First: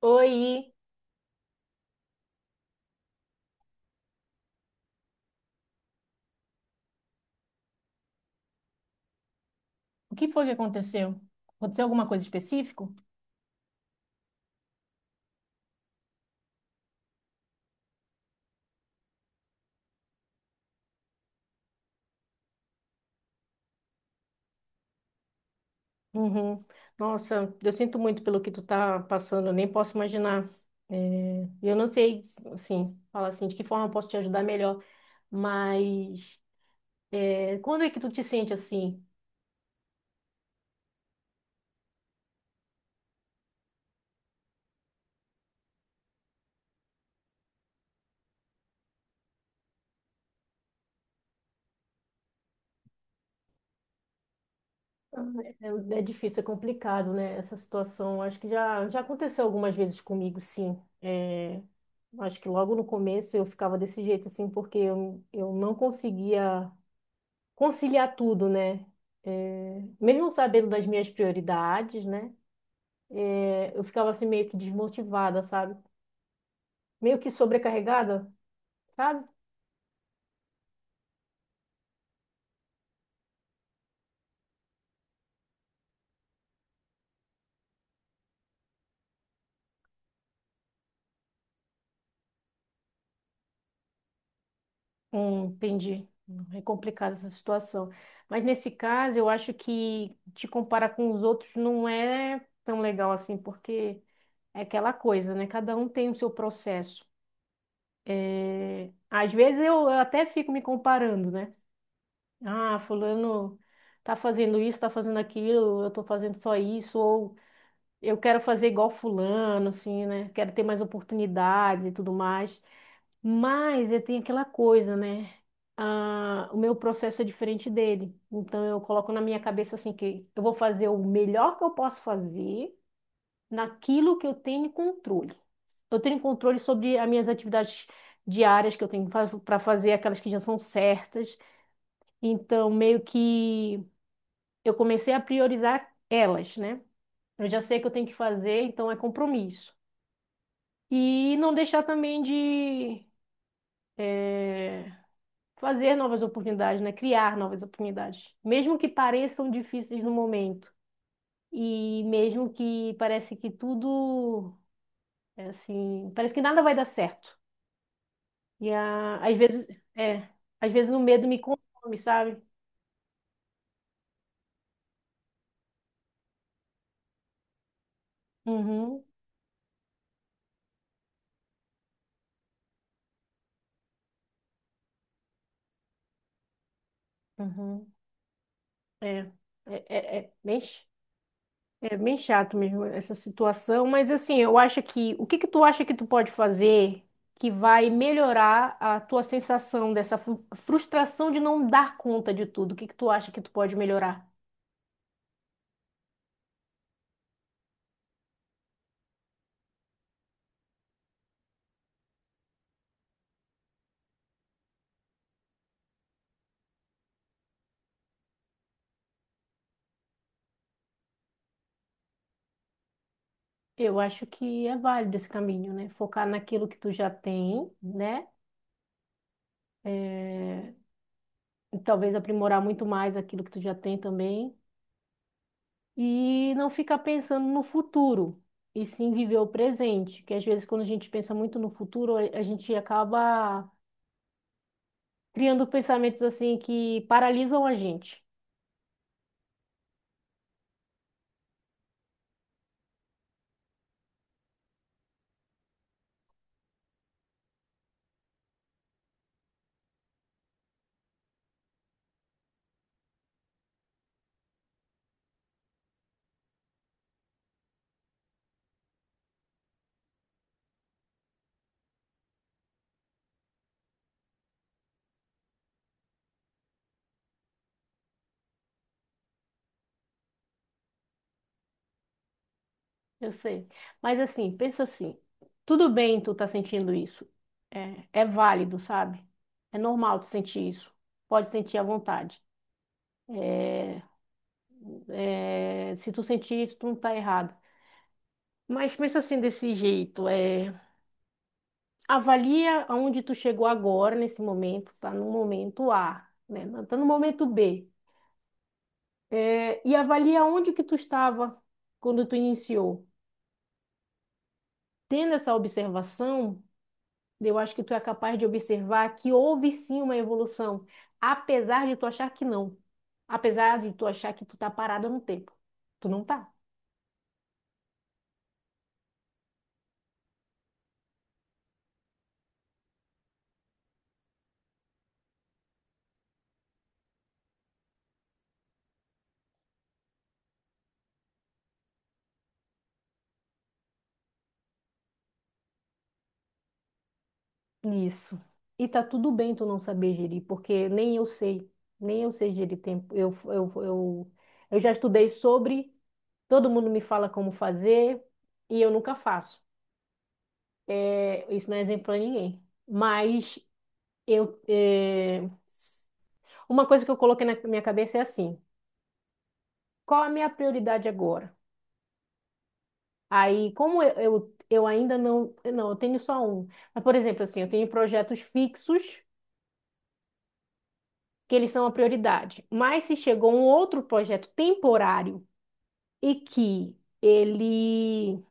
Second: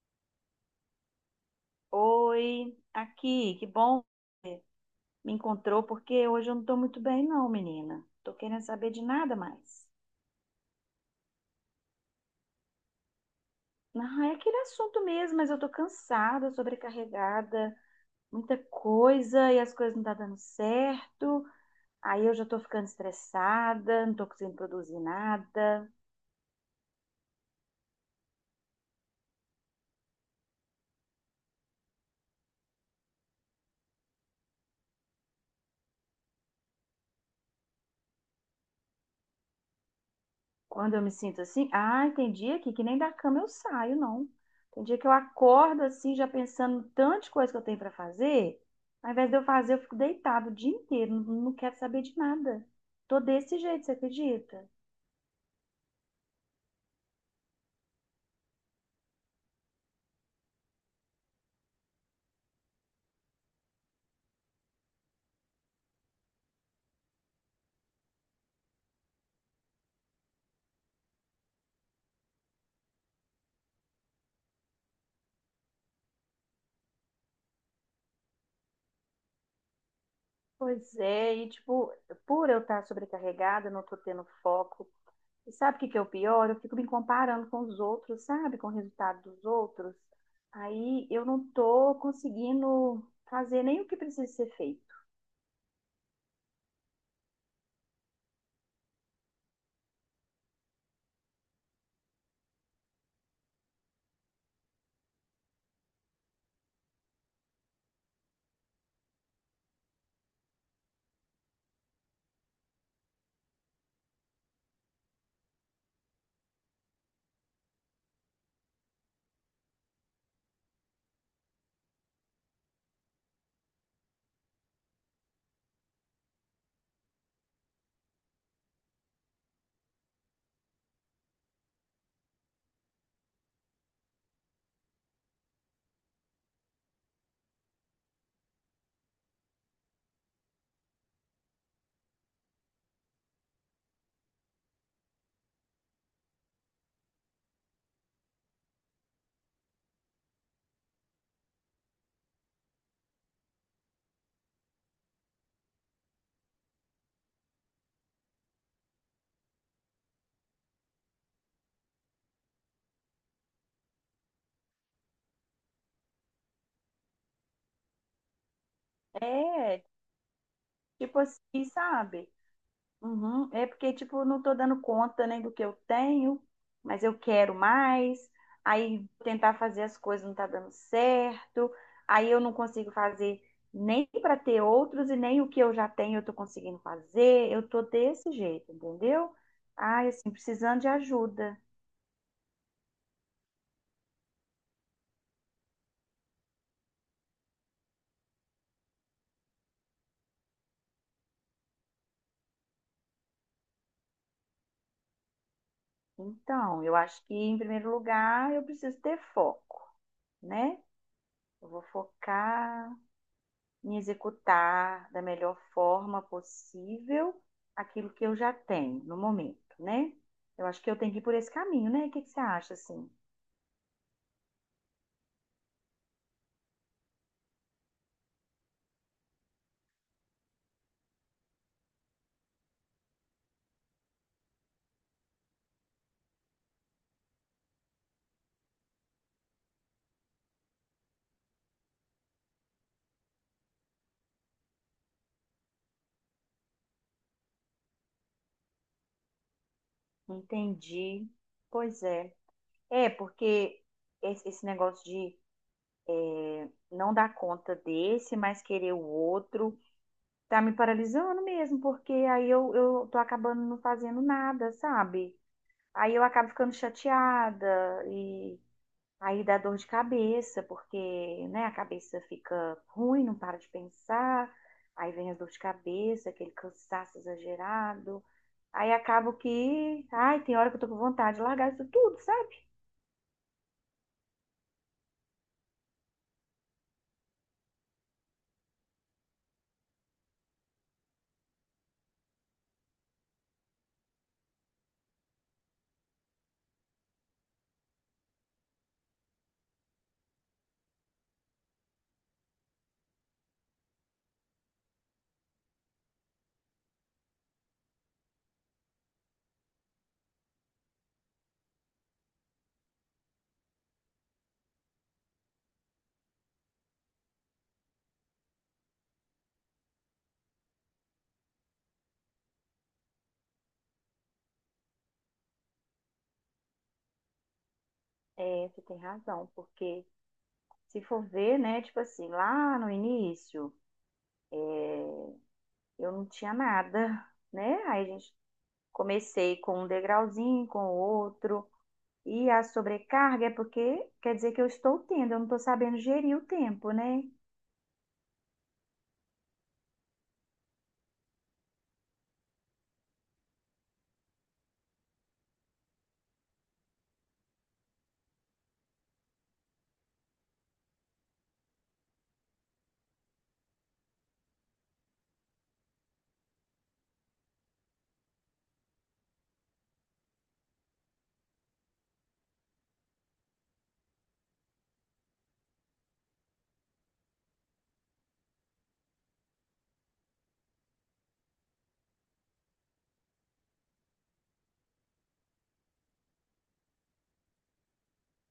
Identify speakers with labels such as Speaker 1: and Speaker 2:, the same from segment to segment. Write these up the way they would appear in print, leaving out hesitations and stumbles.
Speaker 1: Oi,
Speaker 2: Oi, aqui, que bom me encontrou, porque hoje eu não tô muito bem, não, menina. Tô querendo saber de nada mais.
Speaker 1: o que foi que aconteceu? Aconteceu alguma coisa específica?
Speaker 2: Ah, é aquele assunto mesmo, mas eu tô cansada, sobrecarregada, muita coisa e as coisas não tá dando certo. Aí eu já tô ficando estressada, não tô conseguindo produzir nada.
Speaker 1: Uhum. Nossa, eu sinto muito pelo que tu tá passando, eu nem posso imaginar. É, eu não sei, assim, falar assim, de que forma eu posso te ajudar melhor, mas é, quando é que tu te sente assim?
Speaker 2: Quando eu me sinto assim, ai, tem dia que nem da cama eu saio, não. Tem dia que eu acordo assim, já pensando em tanta coisa que eu tenho para fazer, ao invés de eu fazer, eu fico deitado o dia inteiro, não, não quero saber de nada. Tô desse jeito, você acredita?
Speaker 1: É, é difícil, é complicado, né, essa situação. Acho que já aconteceu algumas vezes comigo, sim. É, acho que logo no começo eu ficava desse jeito, assim, porque eu não conseguia conciliar tudo, né? É, mesmo sabendo das minhas prioridades, né? É, eu ficava assim meio que desmotivada, sabe? Meio que sobrecarregada, sabe?
Speaker 2: Pois é, e tipo, por eu estar sobrecarregada, não tô tendo foco. E sabe o que que é o pior? Eu fico me comparando com os outros, sabe? Com o resultado dos outros. Aí eu não tô conseguindo fazer nem o que precisa ser feito.
Speaker 1: Entendi. É complicada essa situação. Mas nesse caso, eu acho que te comparar com os outros não é tão legal assim, porque é aquela coisa, né? Cada um tem o seu processo. Às vezes eu até fico me comparando, né? Ah, fulano tá fazendo isso, tá fazendo aquilo, eu tô fazendo só isso, ou eu quero fazer igual fulano, assim, né? Quero ter mais oportunidades e tudo mais. Mas eu tenho aquela coisa, né? Ah, o meu processo é diferente dele. Então eu coloco na minha cabeça assim que eu vou fazer o melhor que eu posso fazer naquilo que eu tenho controle. Eu tenho controle sobre as minhas atividades diárias que eu tenho para fazer, aquelas que já são certas. Então meio que eu comecei a priorizar elas, né? Eu já sei que eu tenho que fazer, então é compromisso. E não deixar também de fazer novas oportunidades, né? Criar novas oportunidades, mesmo que pareçam difíceis no momento. E mesmo que parece que tudo é assim, parece que nada vai dar certo. Às vezes,
Speaker 2: É.
Speaker 1: é, às vezes o
Speaker 2: Tipo
Speaker 1: medo me
Speaker 2: assim,
Speaker 1: consome,
Speaker 2: sabe?
Speaker 1: sabe?
Speaker 2: Uhum. É porque, tipo, eu não tô dando conta nem do que eu tenho, mas eu quero mais.
Speaker 1: Uhum,
Speaker 2: Aí tentar fazer as coisas não tá dando certo. Aí eu não consigo fazer nem para ter outros e nem o que eu já tenho eu tô conseguindo fazer. Eu tô
Speaker 1: uhum,
Speaker 2: desse jeito,
Speaker 1: é,
Speaker 2: entendeu? Ai, assim,
Speaker 1: é,
Speaker 2: precisando
Speaker 1: mexe.
Speaker 2: de ajuda.
Speaker 1: É bem chato mesmo essa situação, mas assim, eu acho que o que que tu acha que tu pode fazer que vai melhorar a tua sensação dessa frustração de não dar conta de tudo? O que que tu acha que tu pode melhorar?
Speaker 2: Então, eu acho que em primeiro lugar eu preciso ter foco, né? Eu vou focar em executar da melhor forma possível aquilo que eu já tenho no momento, né? Eu acho que eu tenho que ir por esse caminho, né? O que que você acha, assim?
Speaker 1: Eu acho que é válido esse caminho, né? Focar naquilo que tu já tem, né? É, e talvez aprimorar muito mais aquilo que tu já tem também e não ficar pensando no futuro e sim viver o presente, que às vezes quando a gente pensa muito no futuro, a gente acaba criando pensamentos assim que paralisam a gente.
Speaker 2: Entendi. Pois é. É, porque esse negócio de não dar conta desse, mas querer o outro, tá me paralisando mesmo, porque aí eu tô acabando não fazendo nada, sabe? Aí eu acabo ficando chateada e aí dá dor de cabeça, porque, né, a cabeça fica ruim, não para de pensar. Aí vem as dor de cabeça, aquele cansaço exagerado. Aí acabo que, ai, tem hora que eu tô com vontade de largar isso tudo, sabe?
Speaker 1: Eu sei. Mas assim, pensa assim, tudo bem tu tá sentindo isso. É válido, sabe? É normal tu sentir isso. Pode sentir à vontade. É, se tu sentir isso, tu não tá errado. Mas pensa assim desse jeito, é, avalia aonde tu chegou agora, nesse momento, tá no momento A, né? Não tá no momento B. É, e avalia onde que tu estava quando tu iniciou. Tendo essa observação, eu acho que tu é capaz de observar que houve sim uma evolução, apesar de tu achar que não. Apesar de tu achar que tu tá parada no tempo. Tu não tá.
Speaker 2: É, você tem razão, porque se for ver, né, tipo assim, lá no início, eu não tinha nada, né? Aí a gente comecei com um degrauzinho, com outro. E a sobrecarga é porque quer dizer que eu estou tendo, eu não estou sabendo gerir o tempo, né?
Speaker 1: Isso. E tá tudo bem tu não saber gerir, porque nem eu sei, nem eu sei gerir tempo. Eu já estudei sobre, todo mundo me fala como fazer e eu nunca faço. É, isso não é exemplo para ninguém. Mas eu, é, uma coisa que eu coloquei na minha cabeça é assim: qual a minha prioridade agora? Aí, como eu ainda não, eu tenho só um. Mas, por exemplo, assim, eu tenho projetos fixos que eles são a prioridade. Mas se chegou um outro projeto temporário e que ele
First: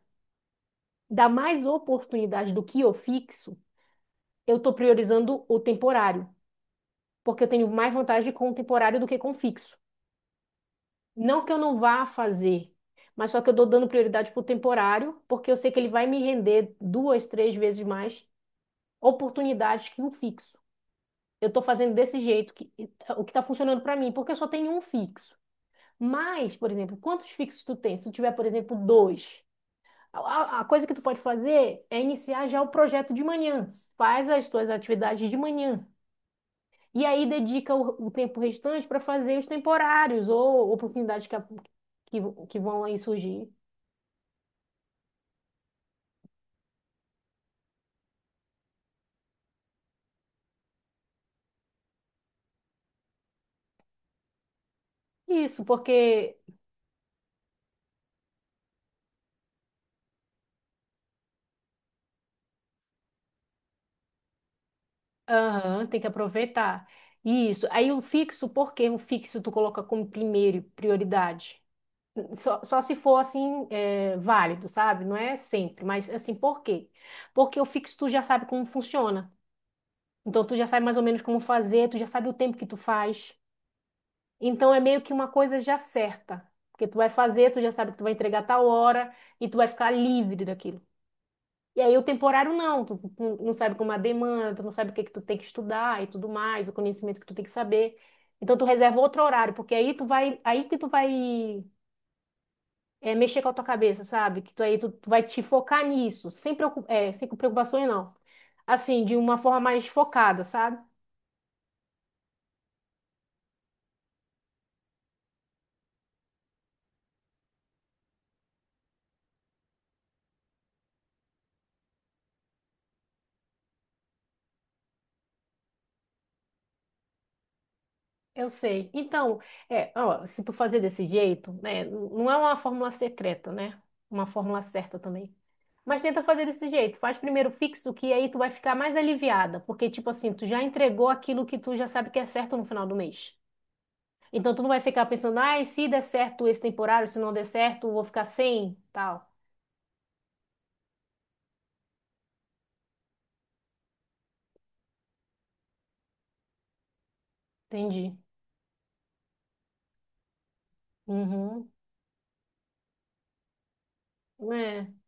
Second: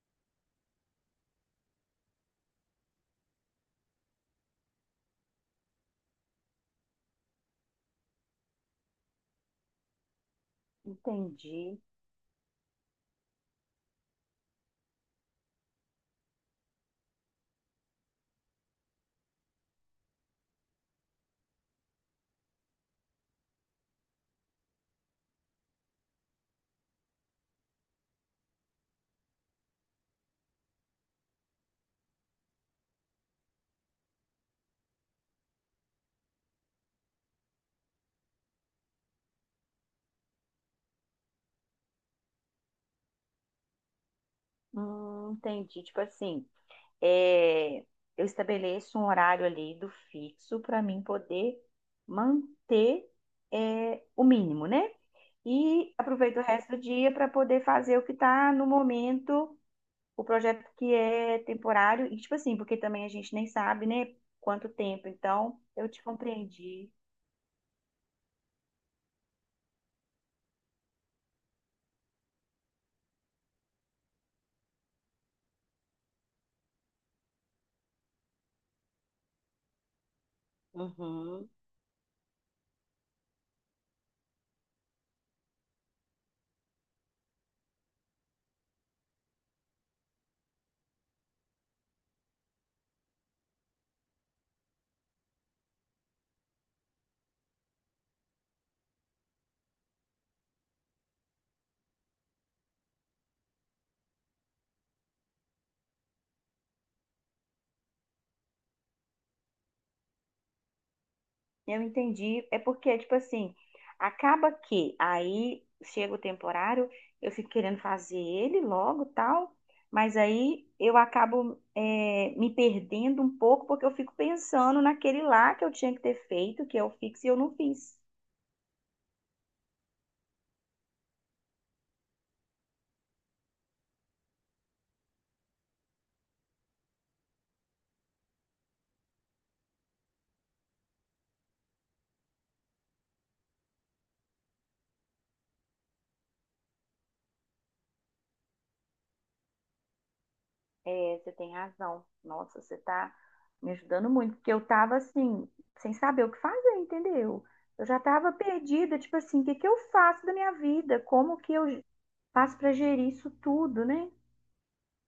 Speaker 1: dá mais oportunidade do que o fixo, eu estou priorizando o temporário, porque eu tenho mais vantagem com o temporário do que com o fixo. Não que eu não
Speaker 2: Entendi.
Speaker 1: vá fazer, mas só que eu estou dando prioridade para o temporário, porque eu sei que ele vai me render duas, três vezes mais oportunidades que o fixo. Eu estou fazendo desse jeito, que, o que está funcionando para mim, porque eu só tenho um fixo. Mas, por exemplo, quantos fixos tu tem? Se tu tiver, por exemplo, dois. A coisa que tu pode fazer é iniciar já o projeto de manhã. Faz as tuas atividades de manhã. E aí dedica o tempo restante para fazer os temporários ou oportunidades que, que vão aí surgir.
Speaker 2: Entendi. Tipo assim, é, eu estabeleço um horário ali do fixo para mim poder manter o mínimo, né?
Speaker 1: Isso,
Speaker 2: E
Speaker 1: porque
Speaker 2: aproveito o resto do dia para poder fazer o que está no momento, o projeto que é temporário. E tipo assim, porque também a gente nem sabe, né, quanto tempo. Então,
Speaker 1: aham,
Speaker 2: eu
Speaker 1: tem
Speaker 2: te
Speaker 1: que aproveitar.
Speaker 2: compreendi.
Speaker 1: Isso. Aí o fixo, por que o fixo tu coloca como primeiro prioridade? Só se for assim, é, válido, sabe? Não é sempre, mas assim, por quê? Porque o fixo tu já sabe como funciona. Então tu já sabe mais ou menos como
Speaker 2: Uhum.
Speaker 1: fazer, tu já sabe o tempo que tu faz. Então é meio que uma coisa já certa, porque tu vai fazer, tu já sabe que tu vai entregar tal hora e tu vai ficar livre daquilo. E aí o temporário não, tu não sabe como é a demanda, tu não sabe o que é que tu tem que estudar e tudo mais, o conhecimento que tu tem que saber. Então tu reserva outro horário, porque aí tu vai, aí que tu vai é, mexer com a tua cabeça, sabe? Que tu aí tu vai te focar nisso, sem preocu- é, sem preocupações não. Assim, de uma forma mais focada, sabe?
Speaker 2: Eu entendi. É porque, tipo assim, acaba que aí chega o temporário, eu fico querendo fazer ele logo, tal, mas aí eu acabo me perdendo um pouco porque eu fico pensando naquele lá que eu tinha que ter feito, que eu fiz e eu não fiz.
Speaker 1: Eu sei. Então, é, ó, se tu fazer desse jeito, né, não é uma fórmula secreta, né? Uma fórmula certa também. Mas tenta fazer desse jeito. Faz primeiro fixo, que aí tu vai ficar mais aliviada, porque tipo assim, tu já entregou aquilo que tu já sabe que é certo no final do mês. Então tu não vai ficar pensando, ai, se der certo esse temporário, se não der certo, eu vou ficar sem, tal.
Speaker 2: É, você tem razão. Nossa, você tá me ajudando muito, porque eu tava assim, sem saber o que fazer, entendeu? Eu já
Speaker 1: Entendi.
Speaker 2: tava perdida, tipo assim, o que que eu faço da minha vida? Como que
Speaker 1: Uhum.
Speaker 2: eu faço pra gerir isso tudo, né?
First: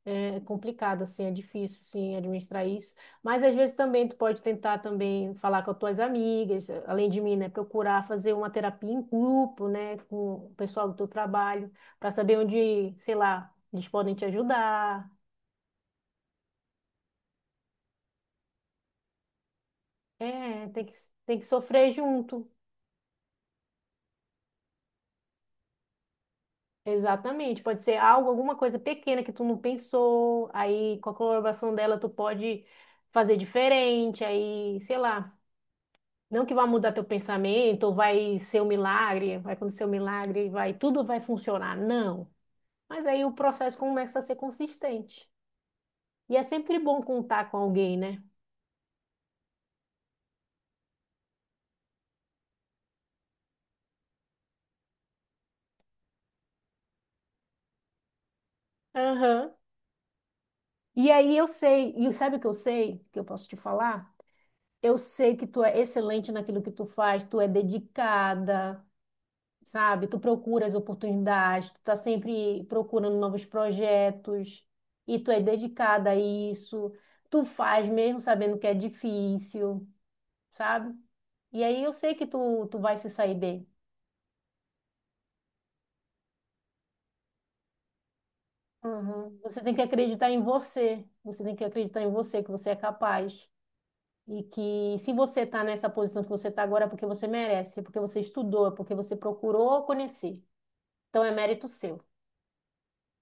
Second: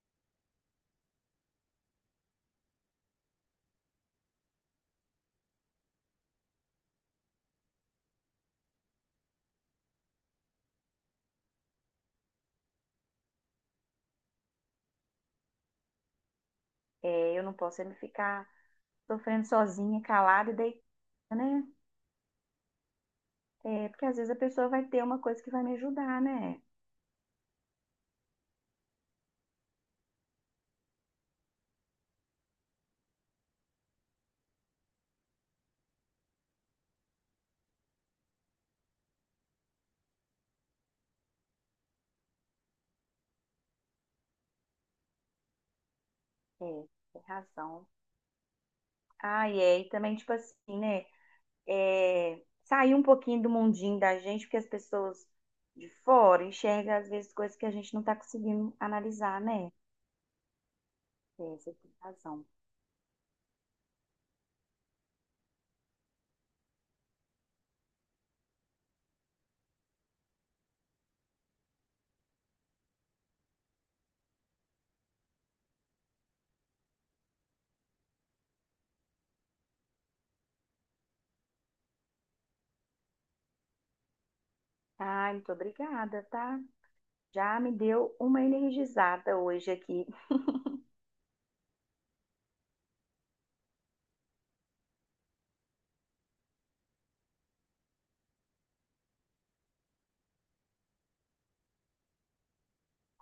Speaker 1: É, é complicado, assim, é difícil, assim, administrar isso. Mas às vezes também tu pode tentar também falar com as tuas amigas, além de mim, né? Procurar fazer uma terapia em grupo, né? Com o pessoal do teu trabalho, para saber onde, sei lá, eles podem te ajudar.
Speaker 2: É, eu não posso é ficar sofrendo sozinha, calada e
Speaker 1: É, tem
Speaker 2: deitada,
Speaker 1: que
Speaker 2: né?
Speaker 1: sofrer junto.
Speaker 2: É, porque às vezes a pessoa vai ter uma coisa que vai me ajudar, né?
Speaker 1: Exatamente. Pode ser algo, alguma coisa pequena que tu não pensou, aí com a colaboração dela tu pode fazer diferente, aí, sei lá. Não que vai mudar teu pensamento, ou vai ser um milagre, vai acontecer um milagre, vai, tudo vai funcionar. Não. Mas aí o processo começa a ser consistente. E é sempre
Speaker 2: É,
Speaker 1: bom
Speaker 2: tem
Speaker 1: contar com
Speaker 2: razão.
Speaker 1: alguém, né?
Speaker 2: Ah, e é, e também, tipo assim, né? É, sair um pouquinho do mundinho da gente, porque as pessoas de fora enxergam, às vezes, coisas que a gente não tá conseguindo analisar,
Speaker 1: Aham.
Speaker 2: né?
Speaker 1: E aí
Speaker 2: É,
Speaker 1: eu
Speaker 2: você tem
Speaker 1: sei, e sabe o
Speaker 2: razão.
Speaker 1: que eu sei, que eu posso te falar? Eu sei que tu é excelente naquilo que tu faz, tu é dedicada, sabe? Tu procura as oportunidades, tu tá sempre procurando novos projetos, e tu é dedicada a isso. Tu faz mesmo sabendo que é difícil, sabe? E aí eu sei que tu vai se sair bem.
Speaker 2: Ai, muito obrigada, tá? Já me deu uma energizada
Speaker 1: Uhum. Você
Speaker 2: hoje
Speaker 1: tem que
Speaker 2: aqui.
Speaker 1: acreditar em você. Você tem que acreditar em você, que você é capaz. E que se você está nessa posição que você está agora, é porque você merece, é porque você estudou, é porque você procurou conhecer. Então é mérito seu.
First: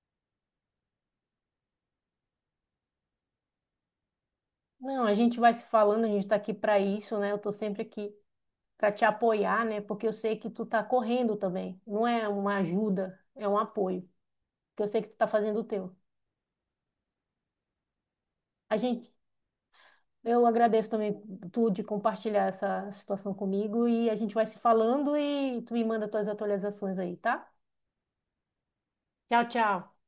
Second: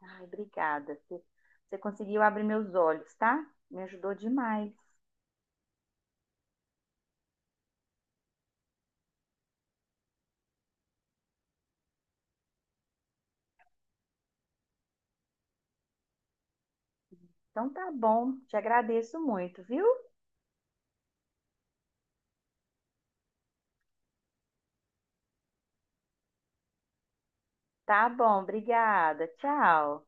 Speaker 2: Ai, obrigada. Você conseguiu abrir meus olhos, tá? Me ajudou demais.
Speaker 1: Não, a gente vai se falando, a gente está aqui para isso, né? Eu estou sempre aqui para te apoiar, né? Porque eu sei que tu está correndo também. Não é uma ajuda, é um apoio. Porque eu sei que tu está fazendo o teu.
Speaker 2: Então tá bom, te
Speaker 1: A gente
Speaker 2: agradeço muito, viu?
Speaker 1: Eu agradeço também tu de compartilhar essa situação comigo e a gente vai se falando e tu me manda tuas atualizações aí, tá?
Speaker 2: Tá bom, obrigada.
Speaker 1: Tchau, tchau.
Speaker 2: Tchau.